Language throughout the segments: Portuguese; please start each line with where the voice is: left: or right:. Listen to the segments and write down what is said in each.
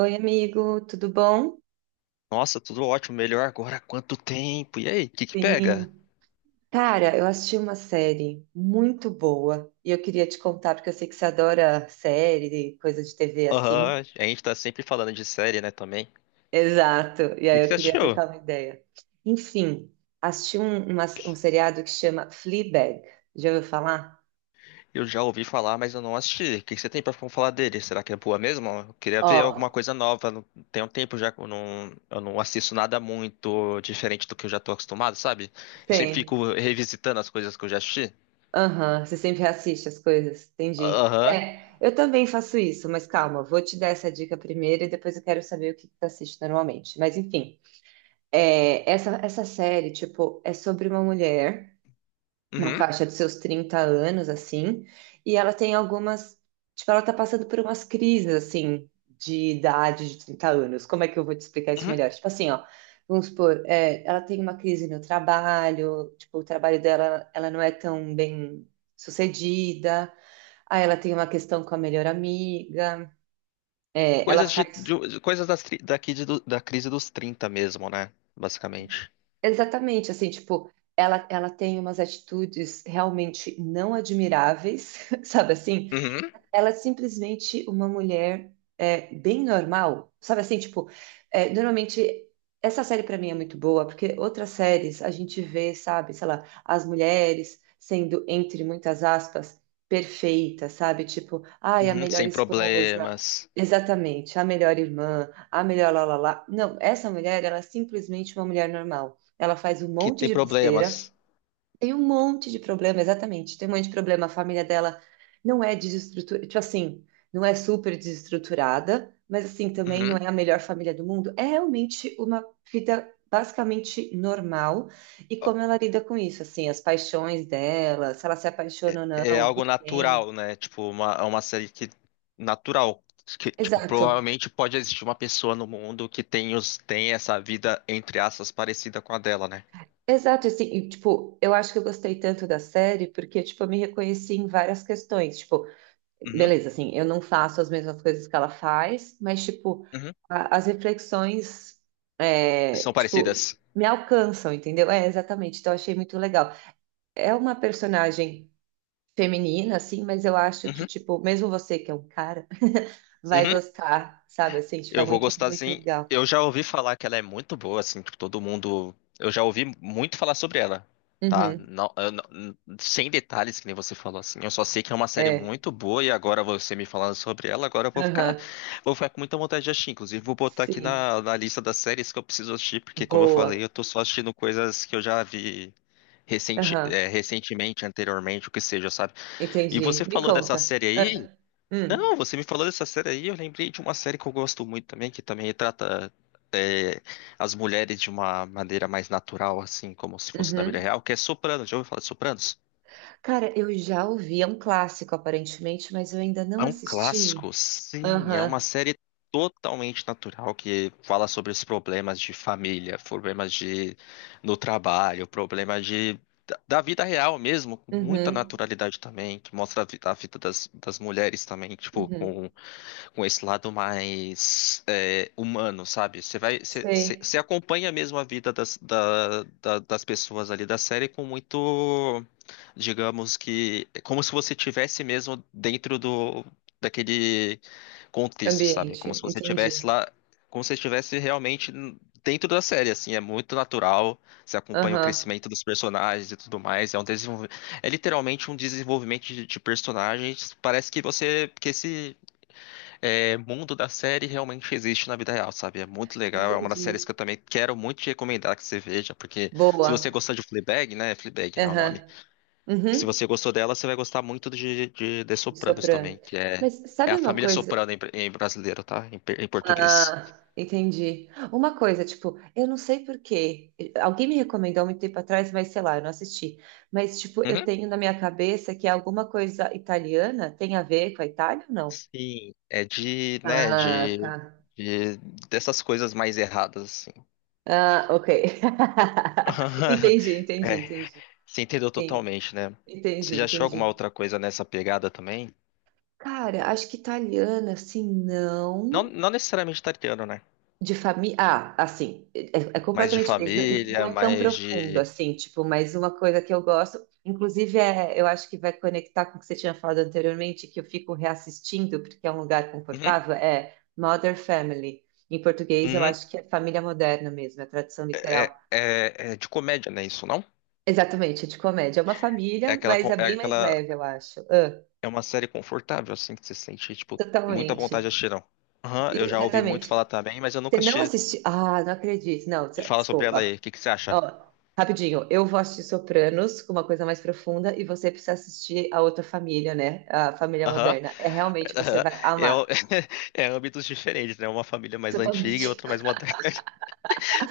right: Oi, amigo, tudo bom?
left: Nossa, tudo ótimo, melhor agora, quanto tempo? E aí, o que que pega?
right: Sim. Cara, eu assisti uma série muito boa e eu queria te contar, porque eu sei que você adora série, coisa de TV assim.
left: Aham, a gente tá sempre falando de série, né, também. O
right: Exato, e
left: que que
right: aí eu
left: você
right: queria
left: assistiu?
right: trocar uma ideia. Enfim, assisti um seriado que chama Fleabag. Já ouviu falar?
left: Eu já ouvi falar, mas eu não assisti. O que que você tem pra falar dele? Será que é boa mesmo? Eu queria
right: Ó,
left: ver alguma coisa nova. Tem um tempo já que eu não assisto nada muito diferente do que eu já tô acostumado, sabe? Eu sempre
right: tem.
left: fico revisitando as coisas que eu já assisti.
right: Aham, você sempre assiste as coisas, entendi.
left: Aham.
right: É, eu também faço isso, mas calma, vou te dar essa dica primeiro e depois eu quero saber o que que você assiste normalmente. Mas enfim. É, essa série, tipo, é sobre uma mulher na
left: Uhum.
right: faixa dos seus 30 anos, assim, e ela tem algumas, tipo, ela tá passando por umas crises, assim, de idade de 30 anos. Como é que eu vou te explicar isso
left: Uhum.
right: melhor? Tipo assim, ó, vamos supor, é, ela tem uma crise no trabalho, tipo, o trabalho dela, ela não é tão bem sucedida, aí ela tem uma questão com a melhor amiga, é, ela
left: Coisas
right: faz.
left: coisas daqui da crise dos 30, mesmo, né? Basicamente.
right: Exatamente, assim, tipo, ela tem umas atitudes realmente não admiráveis, sabe assim?
left: Uhum.
right: Ela é simplesmente uma mulher é, bem normal, sabe assim, tipo, é, normalmente essa série pra mim é muito boa, porque outras séries a gente vê, sabe, sei lá, as mulheres sendo, entre muitas aspas, perfeitas, sabe, tipo, ai, a
left: Uhum,
right: melhor
left: sem
right: esposa,
left: problemas.
right: exatamente, a melhor irmã, a melhor lá, lá, lá. Não, essa mulher, ela é simplesmente uma mulher normal. Ela faz um
left: Que
right: monte
left: tem
right: de besteira,
left: problemas.
right: tem um monte de problema, exatamente. Tem um monte de problema. A família dela não é desestruturada, tipo assim, não é super desestruturada, mas assim, também não
left: Uhum.
right: é a melhor família do mundo. É realmente uma vida basicamente normal. E como ela lida com isso, assim, as paixões dela, se ela se apaixona ou
left: É
right: não, por
left: algo
right: quem.
left: natural, né? É uma série que natural. Que, tipo,
right: Exato.
left: provavelmente pode existir uma pessoa no mundo que tem essa vida, entre aspas, parecida com a dela, né?
right: Exato, assim, e, tipo, eu acho que eu gostei tanto da série porque, tipo, eu me reconheci em várias questões. Tipo,
left: Uhum,
right: beleza, assim, eu não faço as mesmas coisas que ela faz, mas, tipo,
left: uhum.
right: as reflexões,
left: São
right: é, tipo,
left: parecidas.
right: me alcançam, entendeu? É, exatamente, então eu achei muito legal. É uma personagem feminina, assim, mas eu acho que,
left: Uhum,
right: tipo, mesmo você que é um cara, vai
left: uhum.
right: gostar, sabe? Assim, tipo, é
left: Eu vou
right: muito,
left: gostar
right: muito
left: sim.
right: legal.
left: Eu já ouvi falar que ela é muito boa, assim, tipo, todo mundo. Eu já ouvi muito falar sobre ela, tá?
right: Uhum,
left: Não, eu não- sem detalhes, que nem você falou, assim. Eu só sei que é uma série
right: é,
left: muito boa e agora você me falando sobre ela, agora eu
right: aham,
left: vou ficar com muita vontade de assistir. Inclusive, vou botar aqui
right: sim,
left: na lista das séries que eu preciso assistir, porque, como eu falei,
right: boa,
left: eu tô só assistindo coisas que eu já vi
right: aham,
left: recentemente, anteriormente, o que seja, sabe? E
right: entendi.
left: você
right: Me
left: falou dessa
right: conta.
left: série aí.
right: Ah,
left: Não,
right: hum,
left: você me falou dessa série aí, eu lembrei de uma série que eu gosto muito também, que também retrata é, as mulheres de uma maneira mais natural, assim, como se fosse na vida
right: uhum.
left: real, que é Sopranos. Já ouviu falar de Sopranos?
right: Cara, eu já ouvi, é um clássico aparentemente, mas eu ainda não
left: É um
right: assisti.
left: clássico, sim, é uma
right: Aham,
left: série totalmente natural que fala sobre os problemas de família, problemas de no trabalho, problemas de da vida real mesmo, com muita
right: uhum,
left: naturalidade também, que mostra a vida das mulheres também, tipo,
right: uhum.
left: com esse lado mais humano, sabe? Você vai, você, você-
right: Sei,
left: você acompanha mesmo a vida das pessoas ali da série com muito, digamos que, é como se você tivesse mesmo dentro do daquele contexto, sabe? Como
right: ambiente,
left: se você tivesse
right: entendi.
left: lá, como se você estivesse dentro da série, assim, é muito natural. Você acompanha o
right: Aham,
left: crescimento dos personagens e tudo mais. É literalmente um desenvolvimento de personagens. Parece que você, que esse mundo da série realmente existe na vida real, sabe? É muito legal, é uma das séries
right: entendi.
left: que eu também quero muito te recomendar que você veja, porque se
right: Boa,
left: você gostar de Fleabag, né? Fleabag, né, é o nome.
right: aham,
left: Se
right: uhum.
left: você gostou dela, você vai gostar muito de The Sopranos também,
right: Soprano.
left: que é,
right: Mas
left: é
right: sabe
left: a
right: uma
left: família
right: coisa?
left: Soprano em brasileiro, tá? Em português.
right: Ah, entendi. Uma coisa, tipo, eu não sei por quê. Alguém me recomendou há muito tempo atrás, mas sei lá, eu não assisti. Mas, tipo, eu
left: Uhum.
right: tenho na minha cabeça que alguma coisa italiana tem a ver com a Itália ou não?
left: Sim, é de, né,
right: Ah, tá.
left: de- dessas coisas mais erradas, assim.
right: Ah, ok. Entendi, entendi,
left: É,
right: entendi.
left: você entendeu
right: Sim,
left: totalmente, né?
right: entendi,
left: Você já achou alguma
right: entendi.
left: outra coisa nessa pegada também?
right: Cara, acho que italiana, assim, não.
left: Não, não necessariamente italiano, né?
right: De família. Ah, assim, é
left: Mais de
right: completamente diferente. Não, não
left: família,
right: é tão
left: mais
right: profundo,
left: de.
right: assim, tipo, mas uma coisa que eu gosto, inclusive, é, eu acho que vai conectar com o que você tinha falado anteriormente, que eu fico reassistindo, porque é um lugar
left: Uhum,
right: confortável, é Modern Family. Em português, eu
left: uhum.
right: acho que é família moderna mesmo, é a tradução literal.
left: É, é de comédia, né? Isso não?
right: Exatamente, é de comédia. É uma família, mas é
left: É
right: bem mais
left: aquela.
right: leve, eu acho. Ah,
left: É uma série confortável, assim, que você sente, tipo, muita vontade de
right: totalmente.
left: assistir, não. Aham, eu já ouvi muito
right: Exatamente.
left: falar também, mas eu
right: Você
left: nunca
right: não
left: assisti.
right: assistiu. Ah, não acredito. Não,
left: Me fala sobre ela aí,
right: desculpa.
left: o que que você acha?
right: Ó, rapidinho, eu vou assistir Sopranos com uma coisa mais profunda e você precisa assistir a outra família, né? A família
left: Aham,
right: moderna. É realmente você
left: aham.
right: vai
left: É,
right: amar.
left: é âmbitos diferentes, né? Uma família mais antiga e
right: Totalmente.
left: outra mais moderna.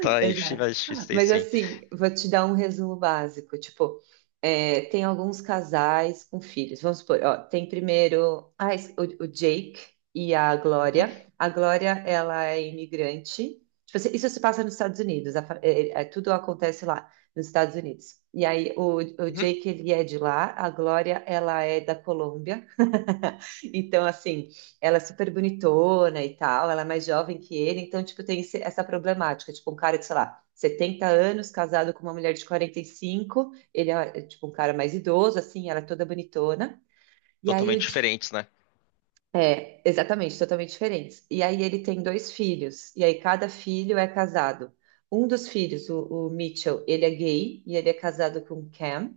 left: Tá, a gente
right: Exato.
left: vai assistir isso aí,
right: Mas
left: sim.
right: assim, vou te dar um resumo básico. Tipo, é, tem alguns casais com filhos. Vamos supor, ó, tem primeiro ah, o Jake e a
left: Uhum,
right: Glória. A Glória, ela é imigrante. Tipo assim, isso se passa nos Estados Unidos. A fa- é- é- é- tudo acontece lá, nos Estados Unidos. E aí, o
left: uhum.
right: Jake, ele é de lá. A Glória, ela é da Colômbia. Então, assim, ela é super bonitona e tal, ela é mais jovem que ele, então, tipo, tem essa problemática, tipo, um cara de, sei lá, 70 anos, casado com uma mulher de 45, ele é, tipo, um cara mais idoso, assim, ela é toda bonitona, e aí
left: Totalmente diferentes, né?
right: É, exatamente, totalmente diferentes. E aí ele tem dois filhos, e aí cada filho é casado. Um dos filhos, o Mitchell, ele é gay, e ele é casado com Cam,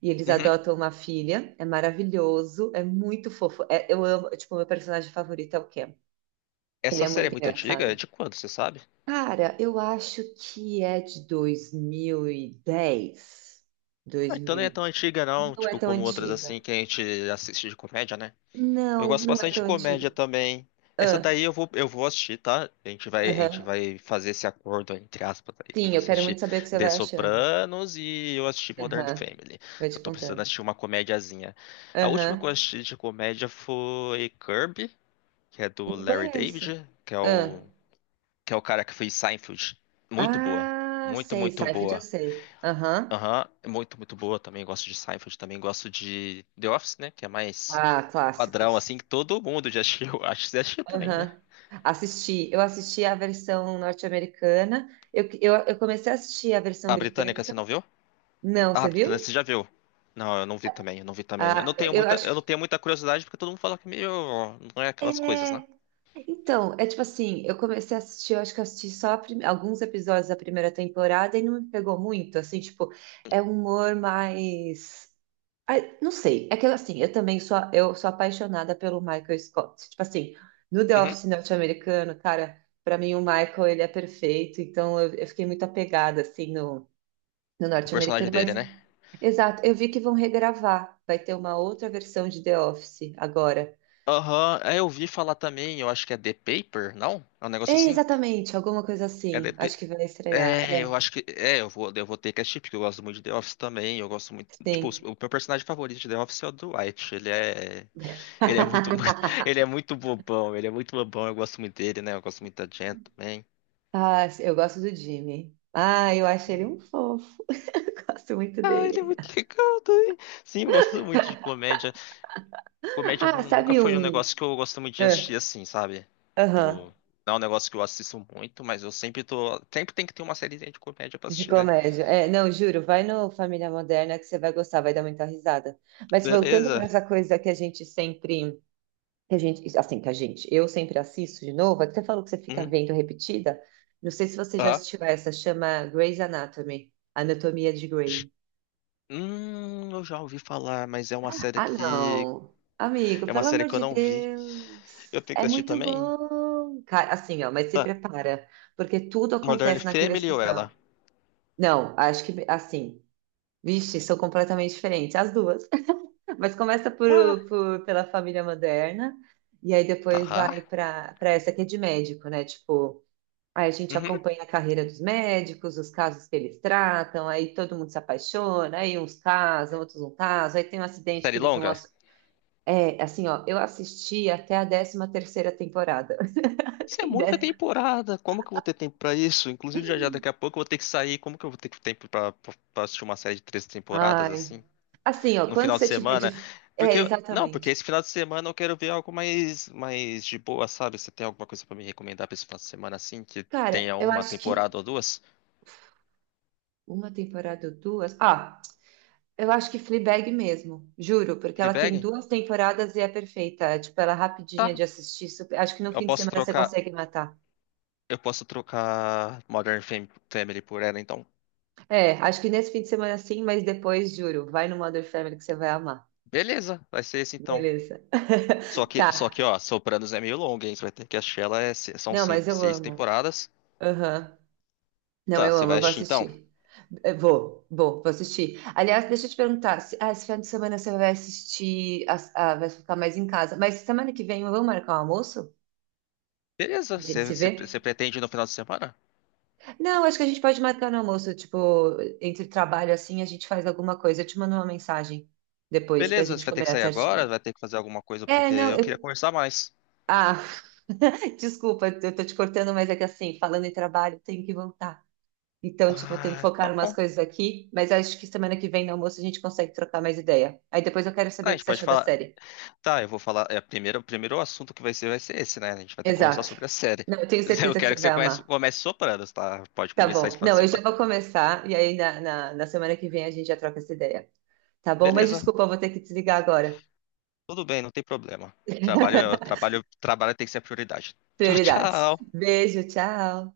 right: e eles
left: Uhum.
right: adotam uma filha, é maravilhoso, é muito fofo. É, eu amo, tipo, meu personagem favorito é o Cam. Ele
left: Essa
right: é
left: série é
right: muito
left: muito antiga? É
right: engraçado.
left: de quando, você sabe?
right: Cara, eu acho que é de 2010.
left: Ah, então não
right: 2000.
left: é
right: Dez.
left: tão antiga não,
right: Não é
left: tipo
right: tão
left: como outras
right: antiga.
left: assim que a gente assiste de comédia, né? Eu
right: Não,
left: gosto
right: não é
left: bastante de
right: tão
left: comédia
right: antiga.
left: também. Essa daí
right: Ah,
left: eu vou assistir, tá? A gente
right: aham.
left: vai fazer esse acordo, entre aspas, aí, de
right: Sim, eu
left: você
right: quero
left: assistir
right: muito saber o que você
left: The
right: vai achando.
left: Sopranos e eu assistir Modern
right: Aham.
left: Family.
right: Vou
left: Que eu
right: te
left: tô precisando
right: contando.
left: assistir uma comediazinha. A última que eu
right: Aham.
left: assisti de comédia foi Curb, que é do
right: Não
left: Larry
right: conheço.
left: David, que é o cara que fez Seinfeld. Muito boa.
right: Ah, ah,
left: Muito,
right: sei.
left: muito
right: Seinfeld eu
left: boa.
right: sei. Aham.
left: Aham, é muito, muito boa também. Gosto de Seinfeld, também gosto de The Office, né? Que é mais
right: Ah,
left: padrão, assim,
right: clássicos.
left: que todo mundo já assistiu. Acho que você assistiu também, né?
right: Aham. Eu assisti a versão norte-americana, eu comecei a assistir a versão
left: A britânica,
right: britânica.
left: você não viu?
right: Não,
left: Ah, a
right: você
left: britânica, você
right: viu?
left: já viu? Não, eu não vi também, eu não vi também.
right: Ah, eu
left: Eu não
right: acho.
left: tenho muita curiosidade, porque todo mundo fala que é meio... Não é aquelas coisas, né?
right: É. Então, é tipo assim, eu comecei a assistir, eu acho que eu assisti só alguns episódios da primeira temporada e não me pegou muito, assim, tipo, é um humor mais. Ai, não sei, é que assim, eu sou apaixonada pelo Michael Scott. Tipo assim, no The
left: Uhum.
right: Office norte-americano, cara, pra mim o Michael, ele é perfeito, então eu fiquei muito apegada, assim, no,
left: O personagem
right: norte-americano, mas,
left: dele, né?
right: exato, eu vi que vão regravar, vai ter uma outra versão de The Office agora.
left: Aham, é, eu vi falar também, eu acho que é The Paper, não? É um
right: É,
left: negócio assim?
right: exatamente, alguma coisa
left: É
right: assim,
left: The,
right: acho que vai estrear,
left: É, eu
right: é,
left: acho que. É, eu vou ter que assistir, porque eu gosto muito de The Office também. Eu gosto muito. Tipo,
right: sim.
left: o meu personagem favorito de The Office é o Dwight. Ele é. Ele é muito, muito. Ele é muito bobão. Ele é muito bobão. Eu gosto muito dele, né? Eu gosto muito da Jen também.
right: Ah, eu gosto do Jimmy. Ah, eu acho ele um fofo, gosto muito
left: Ah, ele é
right: dele.
left: muito legal também. Sim, eu gosto muito de comédia. Comédia
right: Ah,
left: nunca
right: sabe
left: foi um
right: um...
left: negócio que eu gosto muito de
right: Ah,
left: assistir assim, sabe?
right: aham,
left: Tipo, não é um negócio que eu assisto muito, mas eu sempre tô. Sempre tem que ter uma série de comédia pra
right: de
left: assistir, né?
right: comédia. É, não, juro, vai no Família Moderna que você vai gostar, vai dar muita risada. Mas voltando
left: Beleza.
right: para essa coisa que a gente sempre, que a gente, assim, que a gente, eu sempre assisto de novo, é que você falou que você fica
left: Uhum.
right: vendo repetida. Não sei se você já
left: Ah.
right: assistiu essa, chama Grey's Anatomy, Anatomia de Grey.
left: Eu já ouvi falar, mas é uma série
right: Ah,
left: que.
right: não. Amigo,
left: É uma
right: pelo
left: série
right: amor
left: que eu
right: de
left: não vi.
right: Deus.
left: Eu tenho
right: É
left: que assistir
right: muito
left: também?
right: bom. Cara, assim, ó, mas se
left: Tá.
right: prepara, porque tudo
left: Modern
right: acontece naquele
left: Family ou ela?
right: hospital. Não, acho que assim. Vixe, são completamente diferentes, as duas. Mas começa
left: Ah,
right: pela família moderna, e aí depois
left: tá.
right: vai para essa que é de médico, né? Tipo, aí a gente
left: Uhum.
right: acompanha a carreira dos médicos, os casos que eles tratam, aí todo mundo se apaixona, aí uns casam, outros não casam, aí tem um acidente que
left: Série
right: eles vão.
left: longa?
right: É, assim, ó, eu assisti até a 13ª temporada.
left: Isso é
right: Tem
left: muita temporada. Como que eu vou ter tempo pra isso? Inclusive, já já daqui a pouco eu vou ter que sair. Como que eu vou ter tempo pra assistir uma série de 3 temporadas
right: ai.
left: assim?
right: Assim, ó,
left: No
right: quando
left: final de
right: você tiver
left: semana?
right: de. É,
left: Não, porque
right: exatamente.
left: esse final de semana eu quero ver algo mais de boa, sabe? Você tem alguma coisa pra me recomendar pra esse final de semana assim? Que
right: Cara,
left: tenha
right: eu
left: uma
right: acho que
left: temporada ou duas?
right: uma temporada ou duas. Ah, eu acho que Fleabag mesmo, juro, porque ela tem
left: Fleabag?
right: duas temporadas e é perfeita. Tipo, ela é rapidinha
left: Tá.
right: de assistir. Acho que no
left: Eu
right: fim de
left: posso
right: semana você
left: trocar.
right: consegue matar.
left: Eu posso trocar Family por ela, então.
right: É, acho que nesse fim de semana sim, mas depois, juro, vai no Mother Family que você vai amar.
left: Beleza, vai ser esse então.
right: Beleza. Tá.
left: Ó, Sopranos é meio longo, hein? Você vai ter que assistir ela, são
right: Não,
left: seis,
right: mas eu
left: seis
right: amo.
left: temporadas.
right: Aham. Não,
left: Tá,
right: eu
left: você
right: amo,
left: vai
right: eu vou
left: assistir então?
right: assistir. Eu vou assistir. Aliás, deixa eu te perguntar, se, ah, esse fim de semana você vai assistir, vai ficar mais em casa, mas semana que vem vamos marcar um almoço?
left: Beleza,
right: A gente se vê?
left: você pretende ir no final de semana?
right: Não, acho que a gente pode marcar no almoço, tipo, entre trabalho assim, a gente faz alguma coisa. Eu te mando uma mensagem depois pra
left: Beleza, você
right: gente
left: vai ter que
right: combinar
left: sair agora,
right: certinho.
left: vai ter que fazer alguma coisa,
right: É,
left: porque
right: não,
left: eu queria
right: eu.
left: conversar mais.
right: Ah, desculpa, eu tô te cortando, mas é que assim, falando em trabalho, eu tenho que voltar. Então, tipo, eu tenho que
left: Ah,
right: focar
left: tá
right: em umas
left: bom.
right: coisas aqui, mas acho que semana que vem no almoço a gente consegue trocar mais ideia. Aí depois eu quero
left: Ah, a
right: saber o que
left: gente
right: você
left: pode
right: achou da
left: falar.
right: série.
left: Tá, eu vou falar. É, primeiro, o primeiro assunto que vai ser esse, né? A gente vai ter que conversar
right: Exato.
left: sobre a série.
right: Não, eu tenho
left: Eu
right: certeza que
left: quero
right: você
left: que você
right: vai amar.
left: comece Sopranos, tá? Pode
right: Tá
left: conversar esse
right: bom.
left: final de
right: Não, eu já
left: semana.
right: vou começar e aí na semana que vem a gente já troca essa ideia. Tá bom? Mas
left: Beleza,
right: desculpa, eu vou ter que desligar agora.
left: tudo bem, não tem problema. Trabalho, trabalho tem que ser a prioridade. Tchau,
right: Prioridades.
left: tchau.
right: Beijo, tchau.